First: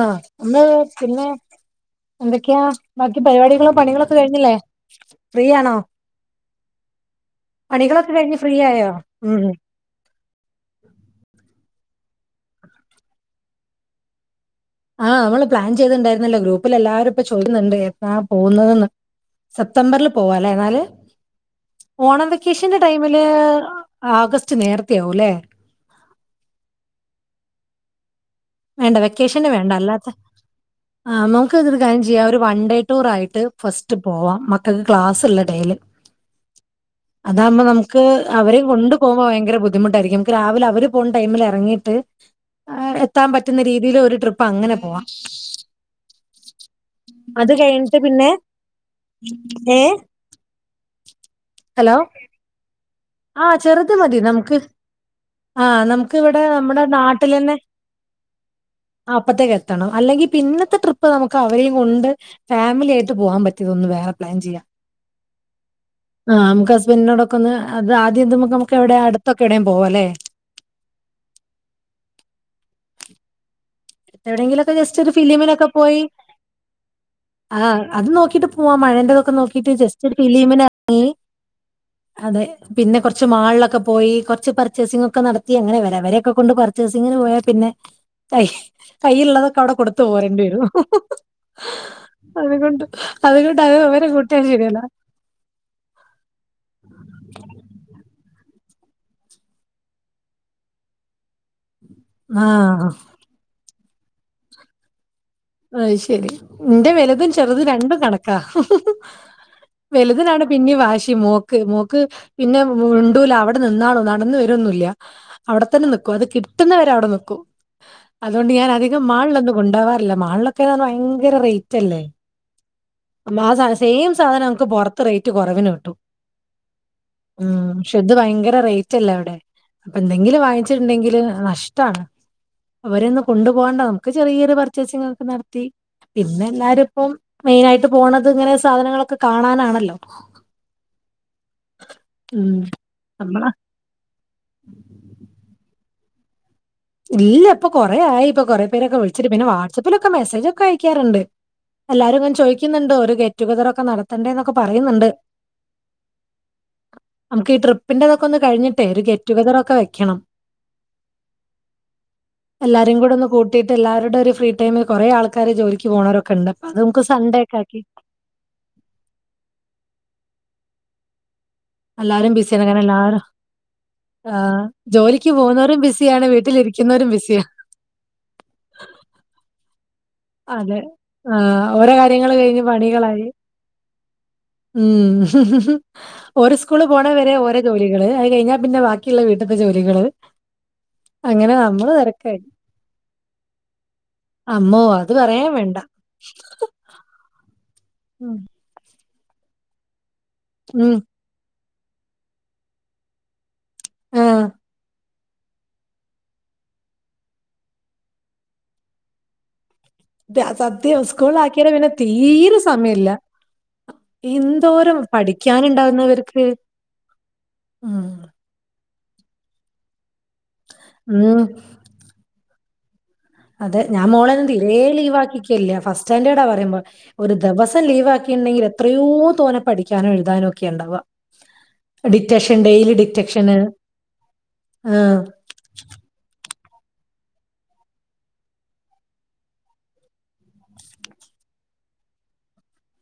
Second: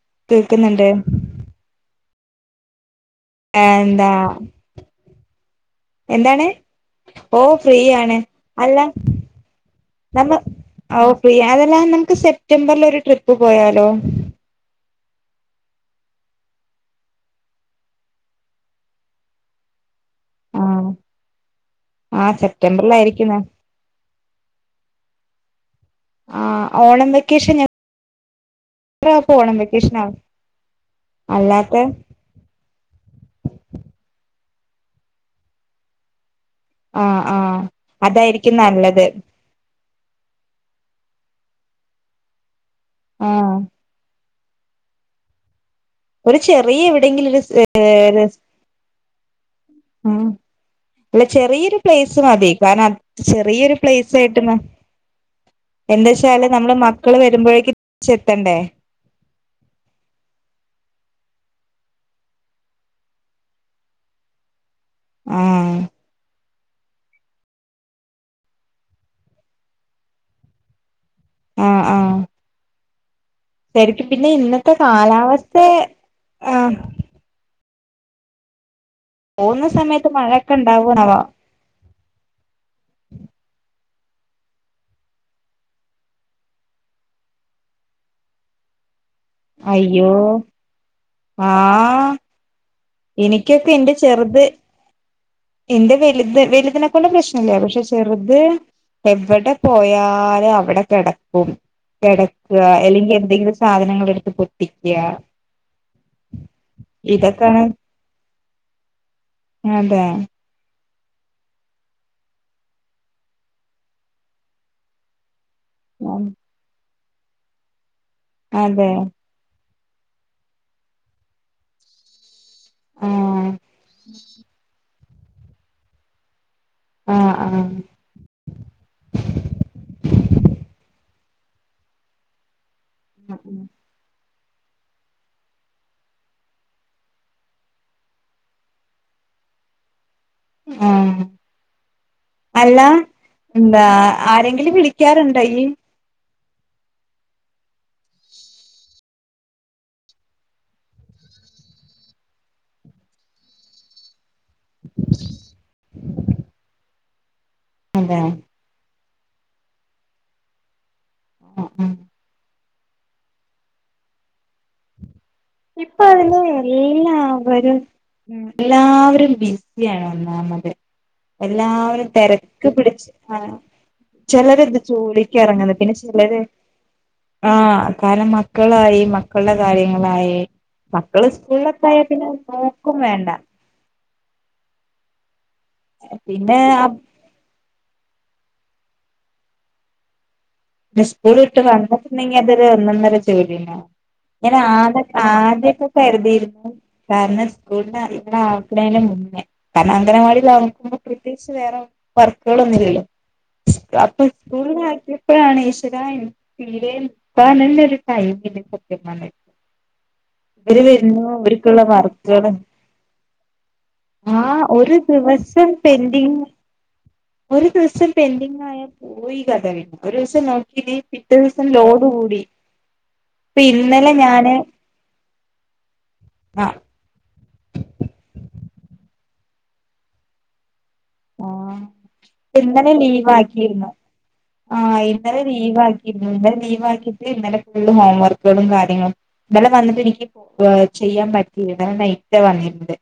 ആഹ് കേൾക്കുന്നുണ്ട് [unintelligible] പിന്നെ എന്തൊക്കെയാ ബാക്കി പരിവാടികളും എന്താ പണികളൊക്കെ കഴിഞ്ഞില്ലേ ഫ്രീ ആണോ? എന്താണ്? ഓ ഫ്രീ പണികളൊക്കെ ആണ് കഴിഞ്ഞ് ഫ്രീ അല്ല ആയോ ഉം നമ്മ അവ് ഫ്രീയാ അതല്ലാ നമ്മക്ക് സെപ്റ്റംബറിലൊരു ട്രിപ്പ് പോയാലോ ആഹ് നമ്മള് പ്ലാൻ ചെയ്തിണ്ടായിര്ന്നല്ലോ ഗ്രൂപ്പിൽ എല്ലാരും ഇപ്പം ചോയിക്കുന്നുണ്ട് എപ്പളാ പോവ്ന്നതെന്ന് സെപ്തംബറില് പോവാലേ ആ ഇന്നാല് ഓണ ആ വെക്കേഷന്റെ ടൈമില് സെപ്റ്റംബറിലായിരിക്കുന്ന ആഗസ്റ്റ് നേരത്തെ ആവൂല്ലേ ആഹ് ഓണം വെക്കേഷന് ഞ വേണ്ട വെക്കേഷന് വേണ്ട വെക്കേഷൻ അല്ലാത്ത ആവും ആഹ് നോക്ക് ഇത് അല്ലാത്ത കാര്യം ചെയ്യാം ഒരു വൺ ഡേ ടൂറായിട്ട് ഫസ്റ്റ് പോവാം മക്കക്ക് ക്ലാസ്ള്ള എടേല് ആ ആ അതാവ്മ്പോ നമ്മക്ക് അതായിരിക്കും അവരേം കൊണ്ട് നല്ലത് പോവ്മ്പോ ഭയങ്കര ബുദ്ധി ബുദ്ധിമുട്ടായിരിക്കും നമ്മക്ക് രാവിലെ അവര് പോണ ടൈമില് എറങ്ങീട്ട് ഏഹ് എത്താൻ ആ പറ്റുന്ന രീതിയിൽ ഒരു ട്രിപ്പ് പ്പങ്ങനെ പോവാ ഒരു ചെറിയ എവിടെയെങ്കിലൊരു സെ രസ് ഏഹ് ഉം അല്ല ചെറിയൊരു പ്ലയിസ് മതി കാരണം അത് ആ ചെറിയൊരു ചെറുത് മതി പ്ലേയിസായിട്ട് നമുക്ക് [unintelligible] ആ നമുക്ക് ഇവിടെ എന്താച്ചാല് നമ്മളെ നമ്മുടെ മക്കള് വരുമ്പഴേക്ക് തിരിച്ചെത്തണ്ടേ ആഹ് അപ്പത്തേക്ക് എത്തണം അല്ലെങ്കി പിന്നത്തെ ട്രിപ്പ് നമ്മക്ക് അവരേം കൊണ്ട് ഫാമിലി ആയിട്ട് പോവാൻ പറ്റിയതൊന്ന് വേറെ പ്ലാൻ ചെയ്യാം ആഹ് ആഹ് നമുക്ക് ഹസ്ബൻ്റിനോടൊക്കെ ഒന്ന് അത് ആദ്യം ഇത് ഇമ്മക്ക് നമ്മക്ക് എവിടെ അടുത്തൊക്കെ എവിടേം പോവാല്ലേ ആഹ് ആഹ് ശരിക്കും പിന്നെ എവിടെങ്കിലു ഇന്നത്തെ ഒക്കെ ജസ്റ്റ് ഒരു കാലാവസ്ഥ ഫിലിമിനൊക്കെ പോയി ആഹ് ആഹ് അത് നോക്കിയിട്ട് പോവാ മഴന്റെതൊക്ക് പോവ്ന്ന സമയത്ത് മഴയൊക്കെണ്ടാവ്വോ ആവോ. അതെ. പിന്നെ കൊർച്ച് മാൾലൊക്കെ പോയി കൊർച്ച് പർച്ചേസിങ്ങൊക്കെ നടത്തി അങ്ങനെ വരാ വരെയൊക്കെ കൊണ്ട് പർച്ചേസിങ്ങിന് പോയാ പിന്നെ. എയ് കൈള്ളതൊക്കെ അവ്ടെ കൊടുത്തു അയ്യോ പോരണ്ടി വരും ആഹ് അതുകൊണ്ട്. അ അത്കൊണ്ട് എനിക്കൊക്കെ അത് അവരെ കൂട്ട്യ ശരിയവില. ഇന്റെ വല്ത് വല്തിനെക്കൊണ്ട് പ്രശ്നല്ല പക്ഷെ ചെറുത്. എവടെ പോയാലും അവിടെ കെടക്കും. കെടക്ക്വ ആഹ് എല്ലെങ്കി എന്തെങ്കിലും സാധനങ്ങളെടുത്ത് പൊട്ടിക്ക്യ. അഹ് ശരി ന്റെ വലുതും ചെറുതും രണ്ടും കണക്കാ അതെ വലുതന പിന്നീ വാശി മോക്ക് മോക്ക് പിന്നെ മ് മിണ്ടൂല അവിടെ നിന്നാണോ നടന്ന് വരൊന്നുല്ല. അവ്ടത്തന്നെ നിക്കു അത് കിട്ടുന്നവരെ അവ്ടെ നിക്കും അതുകൊണ്ട് ഞാ അതെ അധികം മാൾലൊന്നു കൊണ്ടാവാ മാൾലൊക്കെന്നർ ഭയങ്കര റെയ്റ്റല്ലേ മാ ആഹ് സാന സെയിം സാധന നമക്ക് പൊർ ത്ത് റേറ്റ് കൊറവിന് കിട്ടും ആഹ് ആഹ് ഉം ക്ഷ ത് ഭയങ്കര റേറ്റല്ലവിടെ. പ്പെന്തെങ്കിലും വാങ്ങിച്ച്ട്ട്ണ്ടെങ്കില് നഷ്ടാണ്. വരൊന്ന് കൊണ്ടു പോകണ്ട നമുക്ക് ചെറിയരു പർച്ചേസിങ് ഒക്കെ നട്ത്തി. പിന്നെല്ലാരുംപ്പം മെയിനായിട്ട് പോണത്ങ്ങനെ സാധനങ്ങളൊക്കെ കാണാനാണല്ലൊ. ഉം ഉം അല്ലാ നമ്മള എന്താ. ആരെങ്കിലും വിളിക്ക്യാറുണ്ടയ്യ്. ഇല്ല പ്പൊ കൊറെ ആയി പ്പൊ കൊറെ പേരൊക്കെ വിൾച്ചിട്ട് പിന്നെ വാട്സപ്പിലക്കെ മെസ്സേജൊക്കയക്ക്യാറ്ണ്ട്. എല്ലാരുങ്ങെന ചോയ്ക്ക്യുന്നുണ്ട് ഒരു ഗെറ്റുഗതറൊക്ക നട ത്തണ്ടെന്നൊക്കെ പറയുന്ന്ണ്ട് നമുക്കീ ട്രിപ് അതെ പിൻ്റെതൊക്കൊന്ന് കഴിഞ്ഞിട്ടെ ഒരു ഗെറ്റുഗെതറൊക്കെ വെക്ക്യണം. [inaudible] എല്ലാരും കൂടെന്ന് കൂട്ടിട്ട് എല്ലാവരുടെ ഒരു ഫ്രീ ടൈമിൽ കൊറെ ആൾ ക്കാര് ജോലിക്ക്യ് ഇപ്പൊ അതിന് പോണോരൊക്കണ്ട് അപ്പത് നമക്ക് സൺഡേ എല്ലാവരും ക്കാക്കി. എല്ലാവരും ബിസിയാണ് ഒന്നാമത്. എല്ലാവരും എല്ലാരും ബിസിയാണ് തെരക്ക് കാരണം പിടിച്ച് എല്ലാവരും ആ ആ, ചെലര്ന്ത് ജോലിക്ക് ജോളിക്ക്യെറങ്ണ് പോകുന്നവരും പിന്നെ ബിസിയാണ് ചെലര് വീട്ടിലിരിക്കുന്നവരും ബിസിയാണ് ആഹ്. കാരണം മക്കളായി മക്കൾടെ കാര്യങ്ങളായി. അതെ മക്കള് ആഹ് സ്കൂളിലൊക്കെ അവരെ ആയാൽ പിന്നെ കാര്യങ്ങള് കഴിഞ്ഞ് നോക്കും പണികളായി. വേണ്ട ഉം ഓര് പിന്നെ സ്കൂള് പോണ വ രെ ഓരെ ജോലികള് അഹ് കയ്ഞ്ഞാ പിന്നെ ബാക്കിയ്ള്ള വീട്ട്ത്തെ ജോലികള്. ന്നെ സ്കൂള് അങ്ങനെ വിട്ട് നമ്മള് വന്നിട്ട്ണ്ടെങ്കി തെരക്കായി. അതൊരു ഒന്നന്നര ജോലി അമ്മോ! അങ്ങനാണ്. അത് പറയാൻ വേണ്ട. ആദ്യക്കെ കര്തിര്ന്നു. കാര്ണ ഉം. സ്കൂൾലന്നാക്ക്ണേൻ്റെ മുന്നെ കാര്ണ ഉം. അംഗനവാടിലാവുമ്പൊ. ത്യേച്ച് വേറെ വർക്കുകളൊന്നില്ലല്ലോ അപ്പ ആഹ്. സ്കൂൾനാക്ക്യ പ്പഴാണ് ഈശ്വരാ എൻക് തീരെ പ്പാനെന്നൊര് ടൈമില്ല സത്യം പർഞ്ഞ. വര് സത്യം വര്നു സ്കൂളിലാക്കിയാല് വര്ക്ക്ള്ള പിന്നെ വർക്ക്കള്. തീരെ സമയല്ല. ആഹ് എന്തോരം ഒരു ദിവസം പെൻ്റിംഗ്. പഠിക്കാനുണ്ടാവുന്നവർക്ക്. ഒരു ഉം. ദിവസം പെൻഡിങ്ങായ. പോയി കഥ പിന്ന ഒരു ദിവസം നോക്കില്ലങ്കി പിറ്റേ ഉം. ദിവസം ലോഡ് കൂടി. ഇപ്പൊ അതെ ഞാ ഇന്നലെ മളെന്നും ഞാന് തീരേ ലീവാക്കിക്ക്യല്ല ഫസ്റ്റാൻഡേർഡാ ആ പറയുമ്പ. ഒരു ദെവസം ലീവാക്കിണ്ടെങ്കിൽ എത്രയോ തോനെ പഠിക്ക്യാനോ എഴുതാനോ ഒക്കെണ്ടാവ്വ. ആ ഡിറ്റഷൻ ഇന്നലെ ഡെയിലി ലീവ് ഡിറ്റക്ഷന് ആഹ്. ലീവാക്കിന്ന് ഇന്നലെ ലീവാക്കിട്ട് ഇന്നലെ ഫുള്ള് ഹോം വർക്കുകളും കാര്യങ്ങളും. ഇന്നലെ വന്നിട്ടെനിക്ക് ഏഹ് ചെയ്യാൻ പറ്റില ഇന്ന് നൈറ്റ വന്നിര്ന്നത്.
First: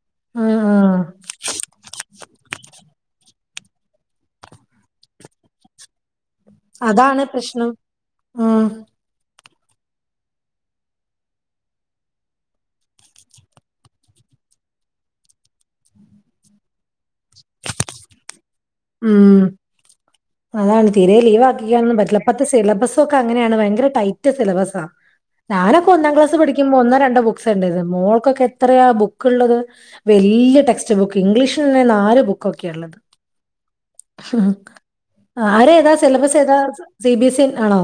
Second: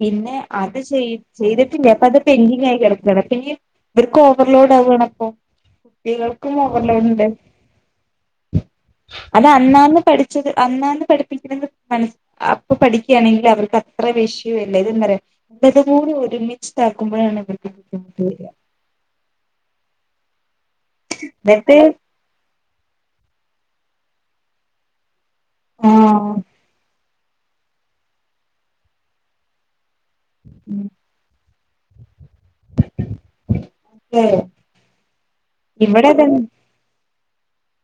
പിന്നെ ആഹ് അത് ആഹ് ചെയ് ചെയ്ത്ട്ടില്ല പ്പത്. പെന്റിങ്ങായി കെടക്കാണ് പ്പഎനിക്ക്യ് ഇവര്ക്കോവർലോഡാവാണപ്പൊ. ഇവൾക്കും അതാണ് ഓവർലോഡുണ്ട്. പ്രശ്നം ആഹ് അതന്നാന്ന് പഠിച്ചത് അന്നാന്ന് പഠിപ്പിക്കണത് മനസ് അപ്പൊ പഠിക്കുകയാണെങ്കിൽ അവൾക്ക് അത്ര വിഷയം ഇല്ല ഇതെന്ന് പറയാൻ ഇത് പോലെ ഒരുമിച്ച് ക്കുമ്പോഴാണ് [unintelligible] ഉം അതാണ് തീരെ ലീവ് എന്നിട്ട് ആക്കിക്കാനും പറ്റില്ല ഇപ്പത്തെ സിലബസ് ഒക്കെ അങ്ങനെയാണ് ഭയങ്കര ടൈറ്റ് സിലബസാ ഞാനൊക്കെ ഒന്നാം ആഹ് ക്ലാസ് പഠിക്കുമ്പോ ഒന്നോ രണ്ടോ ബുക്സ് ഉണ്ടായിരുന്നുള്ളൂ മോൾക്കൊക്കെ എത്രയാ ബുക്ക് ഉള്ളത് വലിയ ടെക്സ്റ്റ് ബുക്ക് ഇംഗ്ലീഷ് തന്നെ നാല് ബുക്കൊക്കെ ഉള്ളത് ഉം ആരെ ഏതാ ഇവിടെ സിലബസ് ഏതാ സിബി എസ് ഇ ആണോ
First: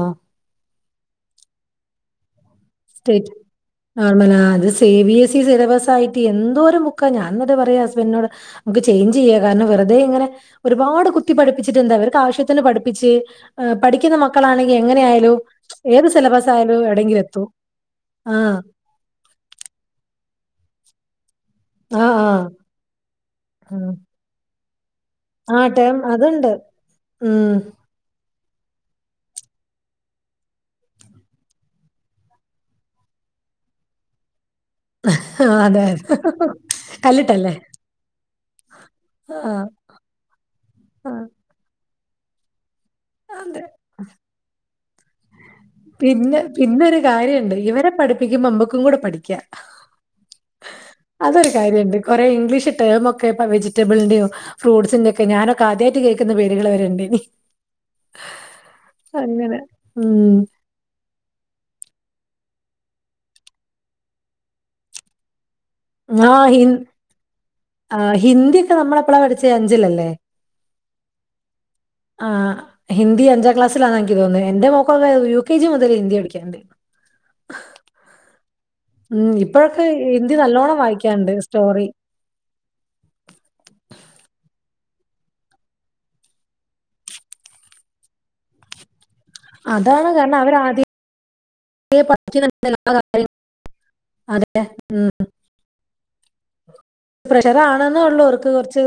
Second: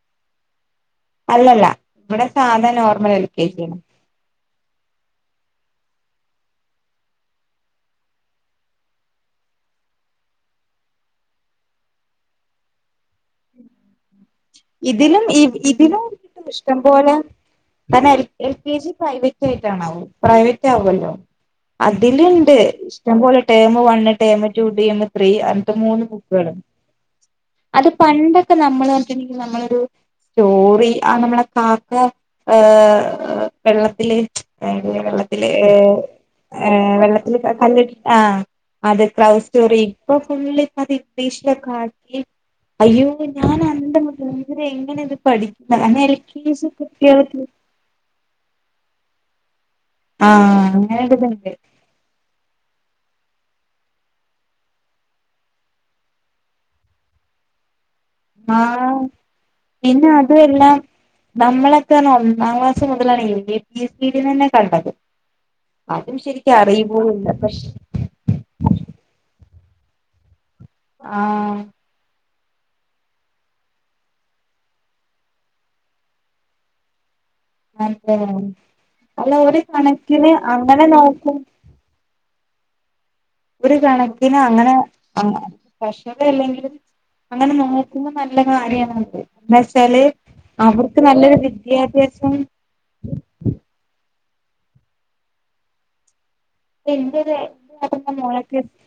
അല്ലല്ല ഇവിടെ സാധാ നോർമൽ എൽ കെ ജി ആണ് നോർമല ആ അത് C B S E syllabus ആയിട്ട് എന്തോരം ബുക്കാ ഞാനത് പറയാ ഹസ്ബൻഡിനോട് നമുക്ക് ചെയ്ഞ്ച് ചെയ്യാം കാരണം വെറുതെ ഇങ്ങനെ ഒരുപാട് കുത്തി പഠിപ്പിച്ചിട്ടുണ്ട് അവർക്ക് ആവശ്യത്തിന് പഠിപ്പിച്ച് പഠിക്കുന്ന മക്ക മക്കളാണെങ്കിൽ എങ്ങനെ ഇതിലും ആയാലും ഇതിലും ഏത് കിട്ടും സിലബസ് ഇഷ്ടം ആയാലും പോലെ എവിടെയെങ്കിലും എത്തും. കാരണം എൽ ആ. എൽ കെ ജി പ്രൈവറ്റ് ആയിട്ടാണാവോ പ്രൈവറ്റ് ആവുമല്ലോ ആ, ആ. അതിലുണ്ട് ഇഷ്ടംപോലെ ടേമ് ഉം. One term two term three എന്ന് ത്രീ ആ അടുത്ത ടേം മൂന്ന് ബുക്കുകൾ അതുണ്ട്. ഉം. അത് പണ്ടൊക്കെ നമ്മൾ പറഞ്ഞിട്ടുണ്ടെങ്കിൽ നമ്മളൊരു സ്റ്റോറി അത് നമ്മളെ കാക്ക വെള്ളത്തിൽ [unintelligible] വെള്ളത്തിൽ ആ, ഏ അതെ. അതെ. എ വെള്ളത്തിൽ കല്ലിട്ടല്ലേ? കല്ലിട്ട ആഹ അത് ക്ലൗ ആ, സ്റ്റോറി ഇപ്പൊ ഫുള്ള് ആ. ഇംഗ്ലീഷിൽ ഒക്കെ ആക്കി അയ്യോ ഞാൻ അതെ. അന്തം വിട്ടുപോയി ഇവര് എങ്ങനെ ഇത് പഠിക്കും പിന്നെ പിന്നൊരു കാര്യം ഉണ്ട് ഇവരെ പഠിപ്പ പികുമ്പോ നമുക്കുംകൂടി പഠിക്കാം ആഹ് അതൊരു അങ്ങനൊരിതുണ്ട് കാര്യമുണ്ട് കുറെ ഇംഗ്ലീഷ് ടെം ഒക്കെ ഇപ്പോ വെജിറ്റബിളിന്റെയോ ഫ്രൂട്ട്സിന്റെറെ ഒക്കെ ഞാനൊക്കെ ആദ്യമായിട്ട് കേൾക്കുന്ന പേരുകൾ വരെയുണ്ട് ആഹ പിന്നെ അതു ഉം എല്ലാം നമ്മളൊക്കെ ഒന്നാം ക്ലാസ് മുതലാണ് എബിസിഡി ഒക്കെ കണ്ടത് അതും ശരിക്ക് അറിയ പോലുമില്ല പക്ഷെ ആഹ ഹിന്ദി ഒക്കെ നമ്മൾ എപ്പളാ പഠിച്ച അഞ്ചിലല്ലേ ആഹ ആഹ ഹിന്ദി അഞ്ചാം ക്ലാസിലാണ് എനിക്ക് തോന്നുന്നത് എന്റെ എന്റെ മോൾക്കൊക്കെ യു കെ ജി മുതൽ ഹിന്ദി പഠിക്കുന്നുണ്ട് അതെ ഉം ഏ ഒരു ഇപ്പോഴൊക്കെ കണക്കിന് ഹിന്ദി നല്ലോണം അങ്ങനെ വായിക്കാണ്ട് നോക്കും സ്റ്റോറി ഒരു കണക്കിന് അങ്ങനെ കഷ്ടത ഇല്ലെങ്കിലും അങ്ങനെ നോക്കുമ്പ നല്ല കാര്യാണിത് എന്നു വെച്ചാല് അതാണ് കാരണം അവരാദ്യ അവർക്ക് നല്ലൊരു വിദ്യാഭ്യാസം [inaudible] അതെ ഉം ഉം എന്റൊരു പ്രഷർ ആണെന്നേ ഏട്ടന്റെ ഉള്ളൂ അവർക്ക് മോളൊക്കെ കുറച്ച്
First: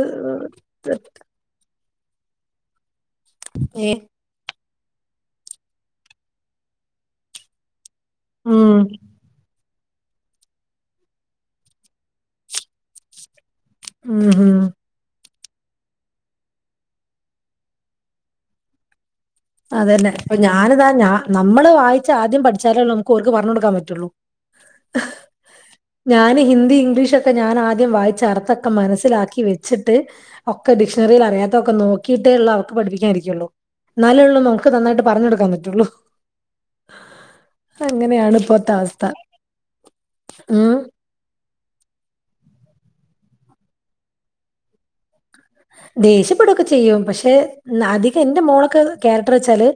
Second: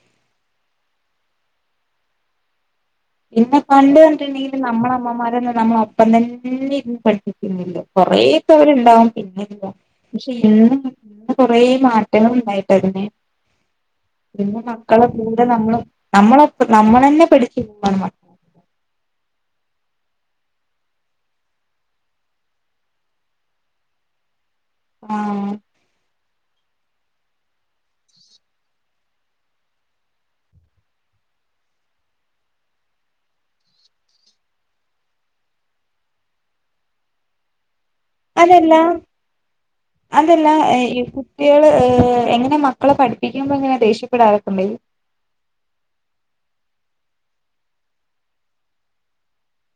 ഇന്ന പണ്ട് ഏഹ് പറഞ്ഞിട്ടുണ്ടെങ്കിൽ നമ്മുടെ അമ്മമാര് തന്നെ നമ്മളെ ഒപ്പം തന്നെ ഇരുന്ന് പഠിപ്പിക്കുന്നില്ലേ കുറേ ഉം പേരുണ്ടാകും പിന്നെല്ല പക്ഷെ ഇന്ന് ഇന്ന് കൊറേ മാറ്റങ്ങൾ ഉണ്ടായിട്ട് തന്നെ ഉം ഉം പിന്നെ മക്കളെ കൂടെ നമ്മള് നമ്മള് നമ്മൾ തന്നെ പഠിപ്പിക്കണം അതന്നെ അപ്പൊ ഞാനിതാ ഞാൻ നമ്മൾ വായിച്ച്. ആദ്യം പഠിച്ചാലേ നമുക്ക് ഓർക്ക് പറഞ്ഞ് കൊടുക്കാൻ പറ്റുള്ളൂ ആഹ ഞാന് ഹിന്ദി ഇംഗ്ലീഷൊക്കെ ഞാൻ ആദ്യം വായിച്ചർത്തൊക്കെ മനസ്സിലാക്കി വെച്ചിട്ട് ഒക്കെ ഡിക്ഷണറിയിൽ അറിയാത്തതക്കെ നോക്കിട്ട ഉള്ള അവർക്ക് പഠിപ്പിക്കായിരിക്കയുള്ളു ന്നാലൊള്ളു നമുക്ക് നന്നായിട്ട് പറഞ്ഞ കൊടുക്കാൻ പറ്റുള്ളു അതെല്ല അതല്ല ഉം. കുട്ടിയോൾ എങ്ങനെ മക്കളെ പഠിപ്പിക്കുമ്പോ എങ്ങനെ ദേഷ്യപ്പെടാറ് ഒകെ ഉണ്ടോ ദേഷ്യപ്പെടുകൊക്കെ ചെയ്യും പക്ഷെ അധികം എൻന്റെ മോളൊക്കെ ക്യാരക്ടർ വെച്ചാല്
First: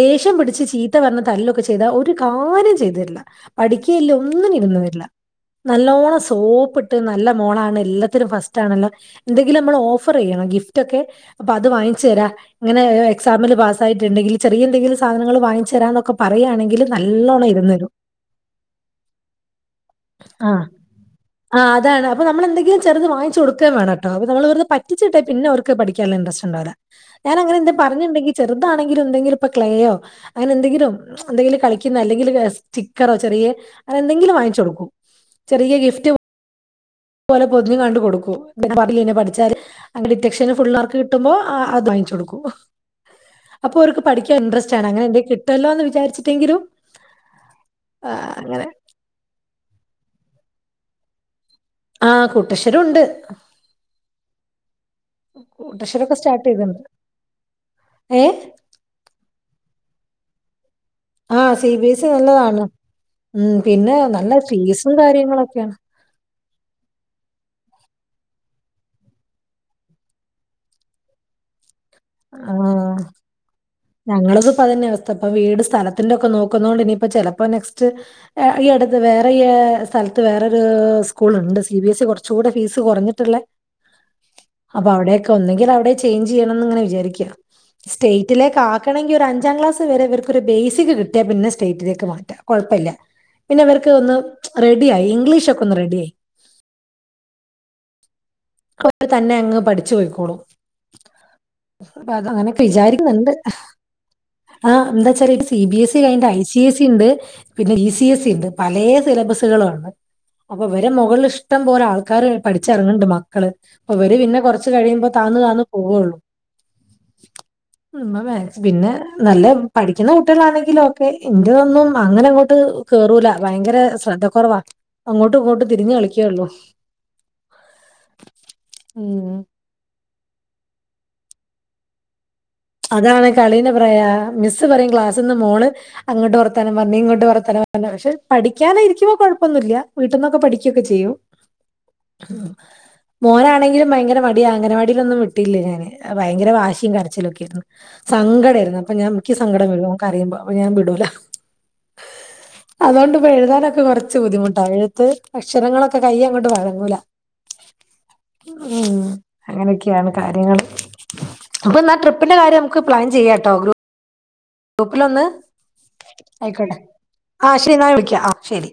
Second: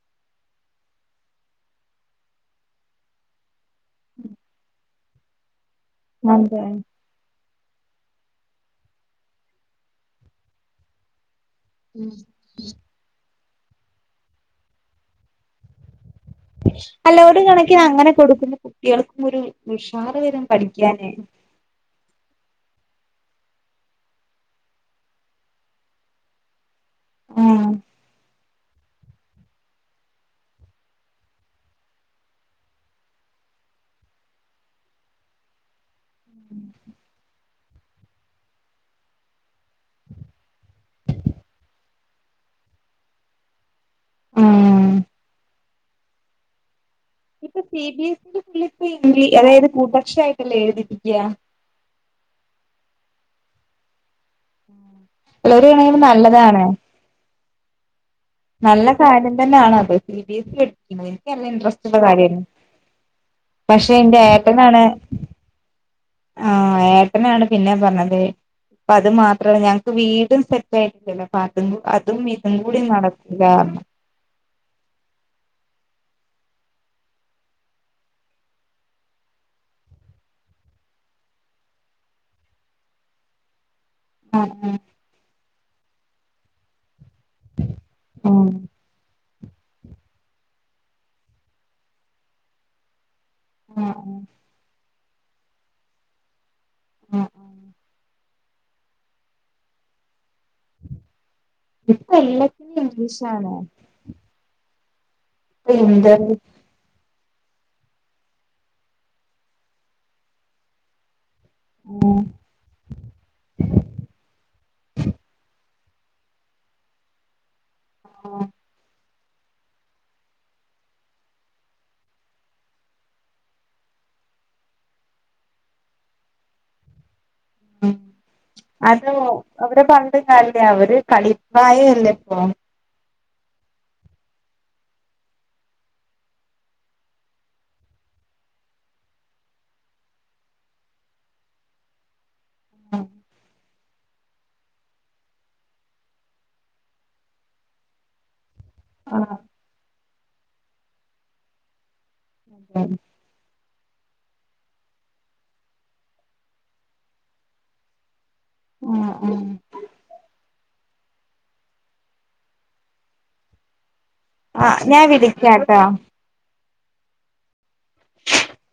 ദേഷ്യം പിടിച്ച് ചീത്ത പറഞ്ഞാ തല്ലൊക്കെ ചെയ്ത ഒരു കാര്യം ചെയ്തു തരില്ല പഠിക്കുകയില്ല ഒന്നിനും ഇരുന്ന് തരില്ല നല്ലോണം അതെ സോപ്പിട്ട് നല്ല മോളാണ് എല്ലാത്തിനും ഫസ്റ്റ് ആണല്ലോ എന്തെങ്കിലും നമ്മള് ഓഫ- ഓഫറ് ചെയ്യണം ഗിഫ്റ്റ് ഒക്കെ അപ്പ അത് വാങ്ങിച്ചു ഉം തരാം ഇങ്ങനെ- എക്സമിന് പാസായിട്ടണ്ടെങ്കിൽ ചെറിയ എന്തെങ്കിലും സാധനങ്ങള് വാങ്ങിച്ച് തരാമൊക്കെ- പറയുവാണേ അല്ല ഒരു കണക്കിന് അങ്ങനെ കൊടുക്കുന്ന കുട്ടികൾക്കും ഒരു ഉഷാറ് വരും പഠിക്കാനെ ആഹ് അതാണ് അപ്പ നമ്മള് എന്തെങ്കിലും ചെറുത് വാങ്ങിച്ചു കൊടുക്കൂവേണം കേട്ടോ അപ്പ നമ്മള് വെറുതെ - പറ്റിച്ചിട്ടേ പിന്നെ അവർക്ക് പഠിക്കാനുള്ള ഇൻറ്രസ്റ്റ്ണ്ടാവില്ല ഞാൻ അങ്ങനെ ആഹ് എന്തേലും പറഞ്ഞിട്ടുണ്ടെങ്കിൽ - ചെറുതാണെങ്കിലും എന്തെങ്കിലും ഇപ്പൊ ക്ലയോ- അങ്ങനെ എന്തെങ്കിലും എന്തെങ്കിലും കളിക്കുന്ന അല്ലെങ്കിൽ സ്റ്റിക്കറോ ചെറിയ- അങ്ങനെ എന്തെങ്കിലും വാങ്ങിച്ചു കൊടുക്കും ചെറിയ ഗിഫ്റ്റ്- [unintelligible] ലെ പൊതിഞ് എങ്ങാണ്ട് കൊടുക്കും [unintelligible] പഠിച്ചാല് അങ്ങനെ ഡിറ്റക്ഷന് ഫുൾ മാർക്ക് കിട്ടുമ്പോ അത് വാങ്ങിച്ചു കൊടുക്കും [inaudible] അപ്പൊ അവർക്ക് പഠിക്കാൻ ഇൻട്രസ്റ് ആണ് ആഹ് അങ്ങനെ എന്തൊ കിട്ടുമല്ലോന്ന് വിചാരിട്ടെങ്കിലും- ഇപ്പൊ സി ബി എസ് സ്കൂളി ഇപ്പോ അതായത് കൂട്ടക്ഷരവായിട്ടല്ലേ എഴുതിപ്പിക്കാ ആഹ് കൂട്ടക്ഷരം ഒണ്ട് അല്ല ഒരു കണക്കിന് കൂട്ടക്ഷരമൊക്ക സ്റ്റാർട്ട് നല്ലതാണ് ചെയ്തിണ്ട് ഏയെ നല്ല കാര്യം തന്നെയാണ് അത് സി ബി എ സി - ആഹ് സി ബി എ സി നല്ലതാണ് ഉം പക്ഷെ പിന്നെ എന്റെ നല്ല ഏട്ടനാണ് ഫീസും കാര്യങ്ങളൊക്കെയാണ് ആഹ് ഏട്ടനാണ് പിന്നെ പറഞ്ഞത് അപ്പ അത് മാത്രമല്ല ഞങ്ങക്ക് വീടും സെറ്റ് ആയിട്ടില്ലല്ലോ അപ്പ അതുംകൂടി - ആഹ് ഞങ്ങളേതും ഇപ്പ തന്നെയാ അവസ്ഥ ഇപ്പൊ വീട് സ്ഥലത്തിന്റെ ഒക്കെ നോക്കുന്നൊണ്ട് ഇനിയിപ്പ ചെലപ്പോ നെക്സ്റ്റ്- ഈ അടുത്ത് വേറെ ഈ സ്ഥലത്ത് വേറൊരു സ്കൂളുണ്ട് സി ബി എസ് ഇ കൊറച്ചു കൂടെ ഫീസ് കൊറ ഞ്ഞട്ട്- അപ്പൊ അവിടെക്കെ ഒന്നുകിൽ അവിടെ ചേഞ്ച് ചെയ്യണംന്ന് ഇങ്ങനെ വിചാരിക്ക ഉം സ്റ്റേറ്റിലേക്ക്‌ ആ- ആണെങ്കിൽ ഒരു അഞ്ചാം ക്ലാസ് വരെ ഇവർക്കൊരു ബേസിക് കിട്ടിയാ പിന്നെ സ്റ്റേറ്റിലേക്ക് മാറ്റാം കൊഴപ്പമില്ല പിന്നെ അവർക്ക് ഒന്ന് റെടിയായി ഇംഗ്ലീഷ് ഒക്കെ ഒന്ന് റെഡിയായി ആഹ് അവര് തന്നെ അങ്ങ് പഠിച്ചു പോയിക്കോളും അപ്പ ഇപ്പൊ അത് അങ്ങനെയൊക്കെ എല്ലാത്തിനും വിചാരിക്കുന്നുണ്ട് ഇംഗ്ലീഷാണ് ആഹ് എന്നുവെച്ചാല് സി ഇപ്പൊ ബി എസ് ഇ കഴിഞ്ഞ് interview I C - C S C ഉണ്ട് പിന്നെ ഇ സി എസ് സി ഉണ്ട് പല സിലബസുകളും ആണ് അപ്പൊ വരെ മുകളിൽ ഷ- ഇഷ്ടം പോല ആൾക്കാര് പഠിച്ചിറങ്ങുന്നുണ്ട് മാ- അവര് പിന്നെ കൊറച്ച് കഴിയുമ്പോ താന്നു താന്നു പോവുള്ളൂ ഉമ്മ ആഹ് വാങ്ങിച്ചു പിന്നെ- നല്ല പഠിക്കുന്ന കുട്ടികളാണെങ്കിൽ ഒക്കെ ഇന്റെതൊന്നും അങ്ങനെ അങ്ങോട്ട് കേറൂല ഭയങ്കര ശ്രദ്ധ- കൊറവാ അങ്ങോട്ടും ഇങ്ങോട്ടും തിരിഞ്ഞ് കളിക്കേയുള്ളൂ ഉം അത് ഉം അവര് പറഞ്ഞിട്ടും കാര്യമില്ല അവര് കളിപ്രായം അല്ലേ ഇപ്പം അതാണ് കളിന്ന് പറയാ മിസ്സ് പറയും ക്ലാസ്സ് ഇന്ന് മോള്- അങ്ങട്ട് വർത്താനം പറഞ്ഞ് ഇങ്ങട്ട് വർത്താനം പറഞ്ഞ് പക്ഷെ പഠിക്കാനായിരിക്കുമ്പോ കൊഴപ്പൊന്നില്ല വീട്ടിന്നൊക്കെ പഠിക്കൊക്കെ ചെയ്യും. ആഹ് [unintelligible] ആഹ് മോനാണെങ്കിലും ഭയങ്കര മടിയാ അംഗനവാടിയിലൊന്നും വിട്ടില്ല ഞാന് ഭയങ്കര വാശിയും- കരച്ചിലൊക്കെ സങ്കടയായിരുന്നു അപ്പൊ ഞാൻ ഇനിക്ക് ആഹ് സങ്കട- [unintelligible] ഓന് കരയുമ്പോ ഞാൻ വിടൂല അതോണ്ടും- ഇപ്പം എഴുതാനൊക്കെ കൊറച്ച് ബുദ്ധിമുട്ടാ എഴുത്ത് അക്ഷരങ്ങളൊക്കെ കയ്യ് അങ്ങോട്ട് വഴങ്ങൂല മ്മ് ആഹ് അങ്ങനെയൊക്കെയാണ് കാര്യങ്ങള് അപ്പൊ എന്നാ ട്രിപ- ട്രിപിന്റെ കാര്യം നമുക്ക് പ്ലാൻ ചെയ്യാട്ടോ ഗ്രൂ ആഹ് ഞാൻ പ്പിലൊന്ന് വിളിക്കാട്ടോ ആയിക്കോട്ടെ ആഹ് ശരി ന്നാ വിളിക്കാ ആഹ് ശരി.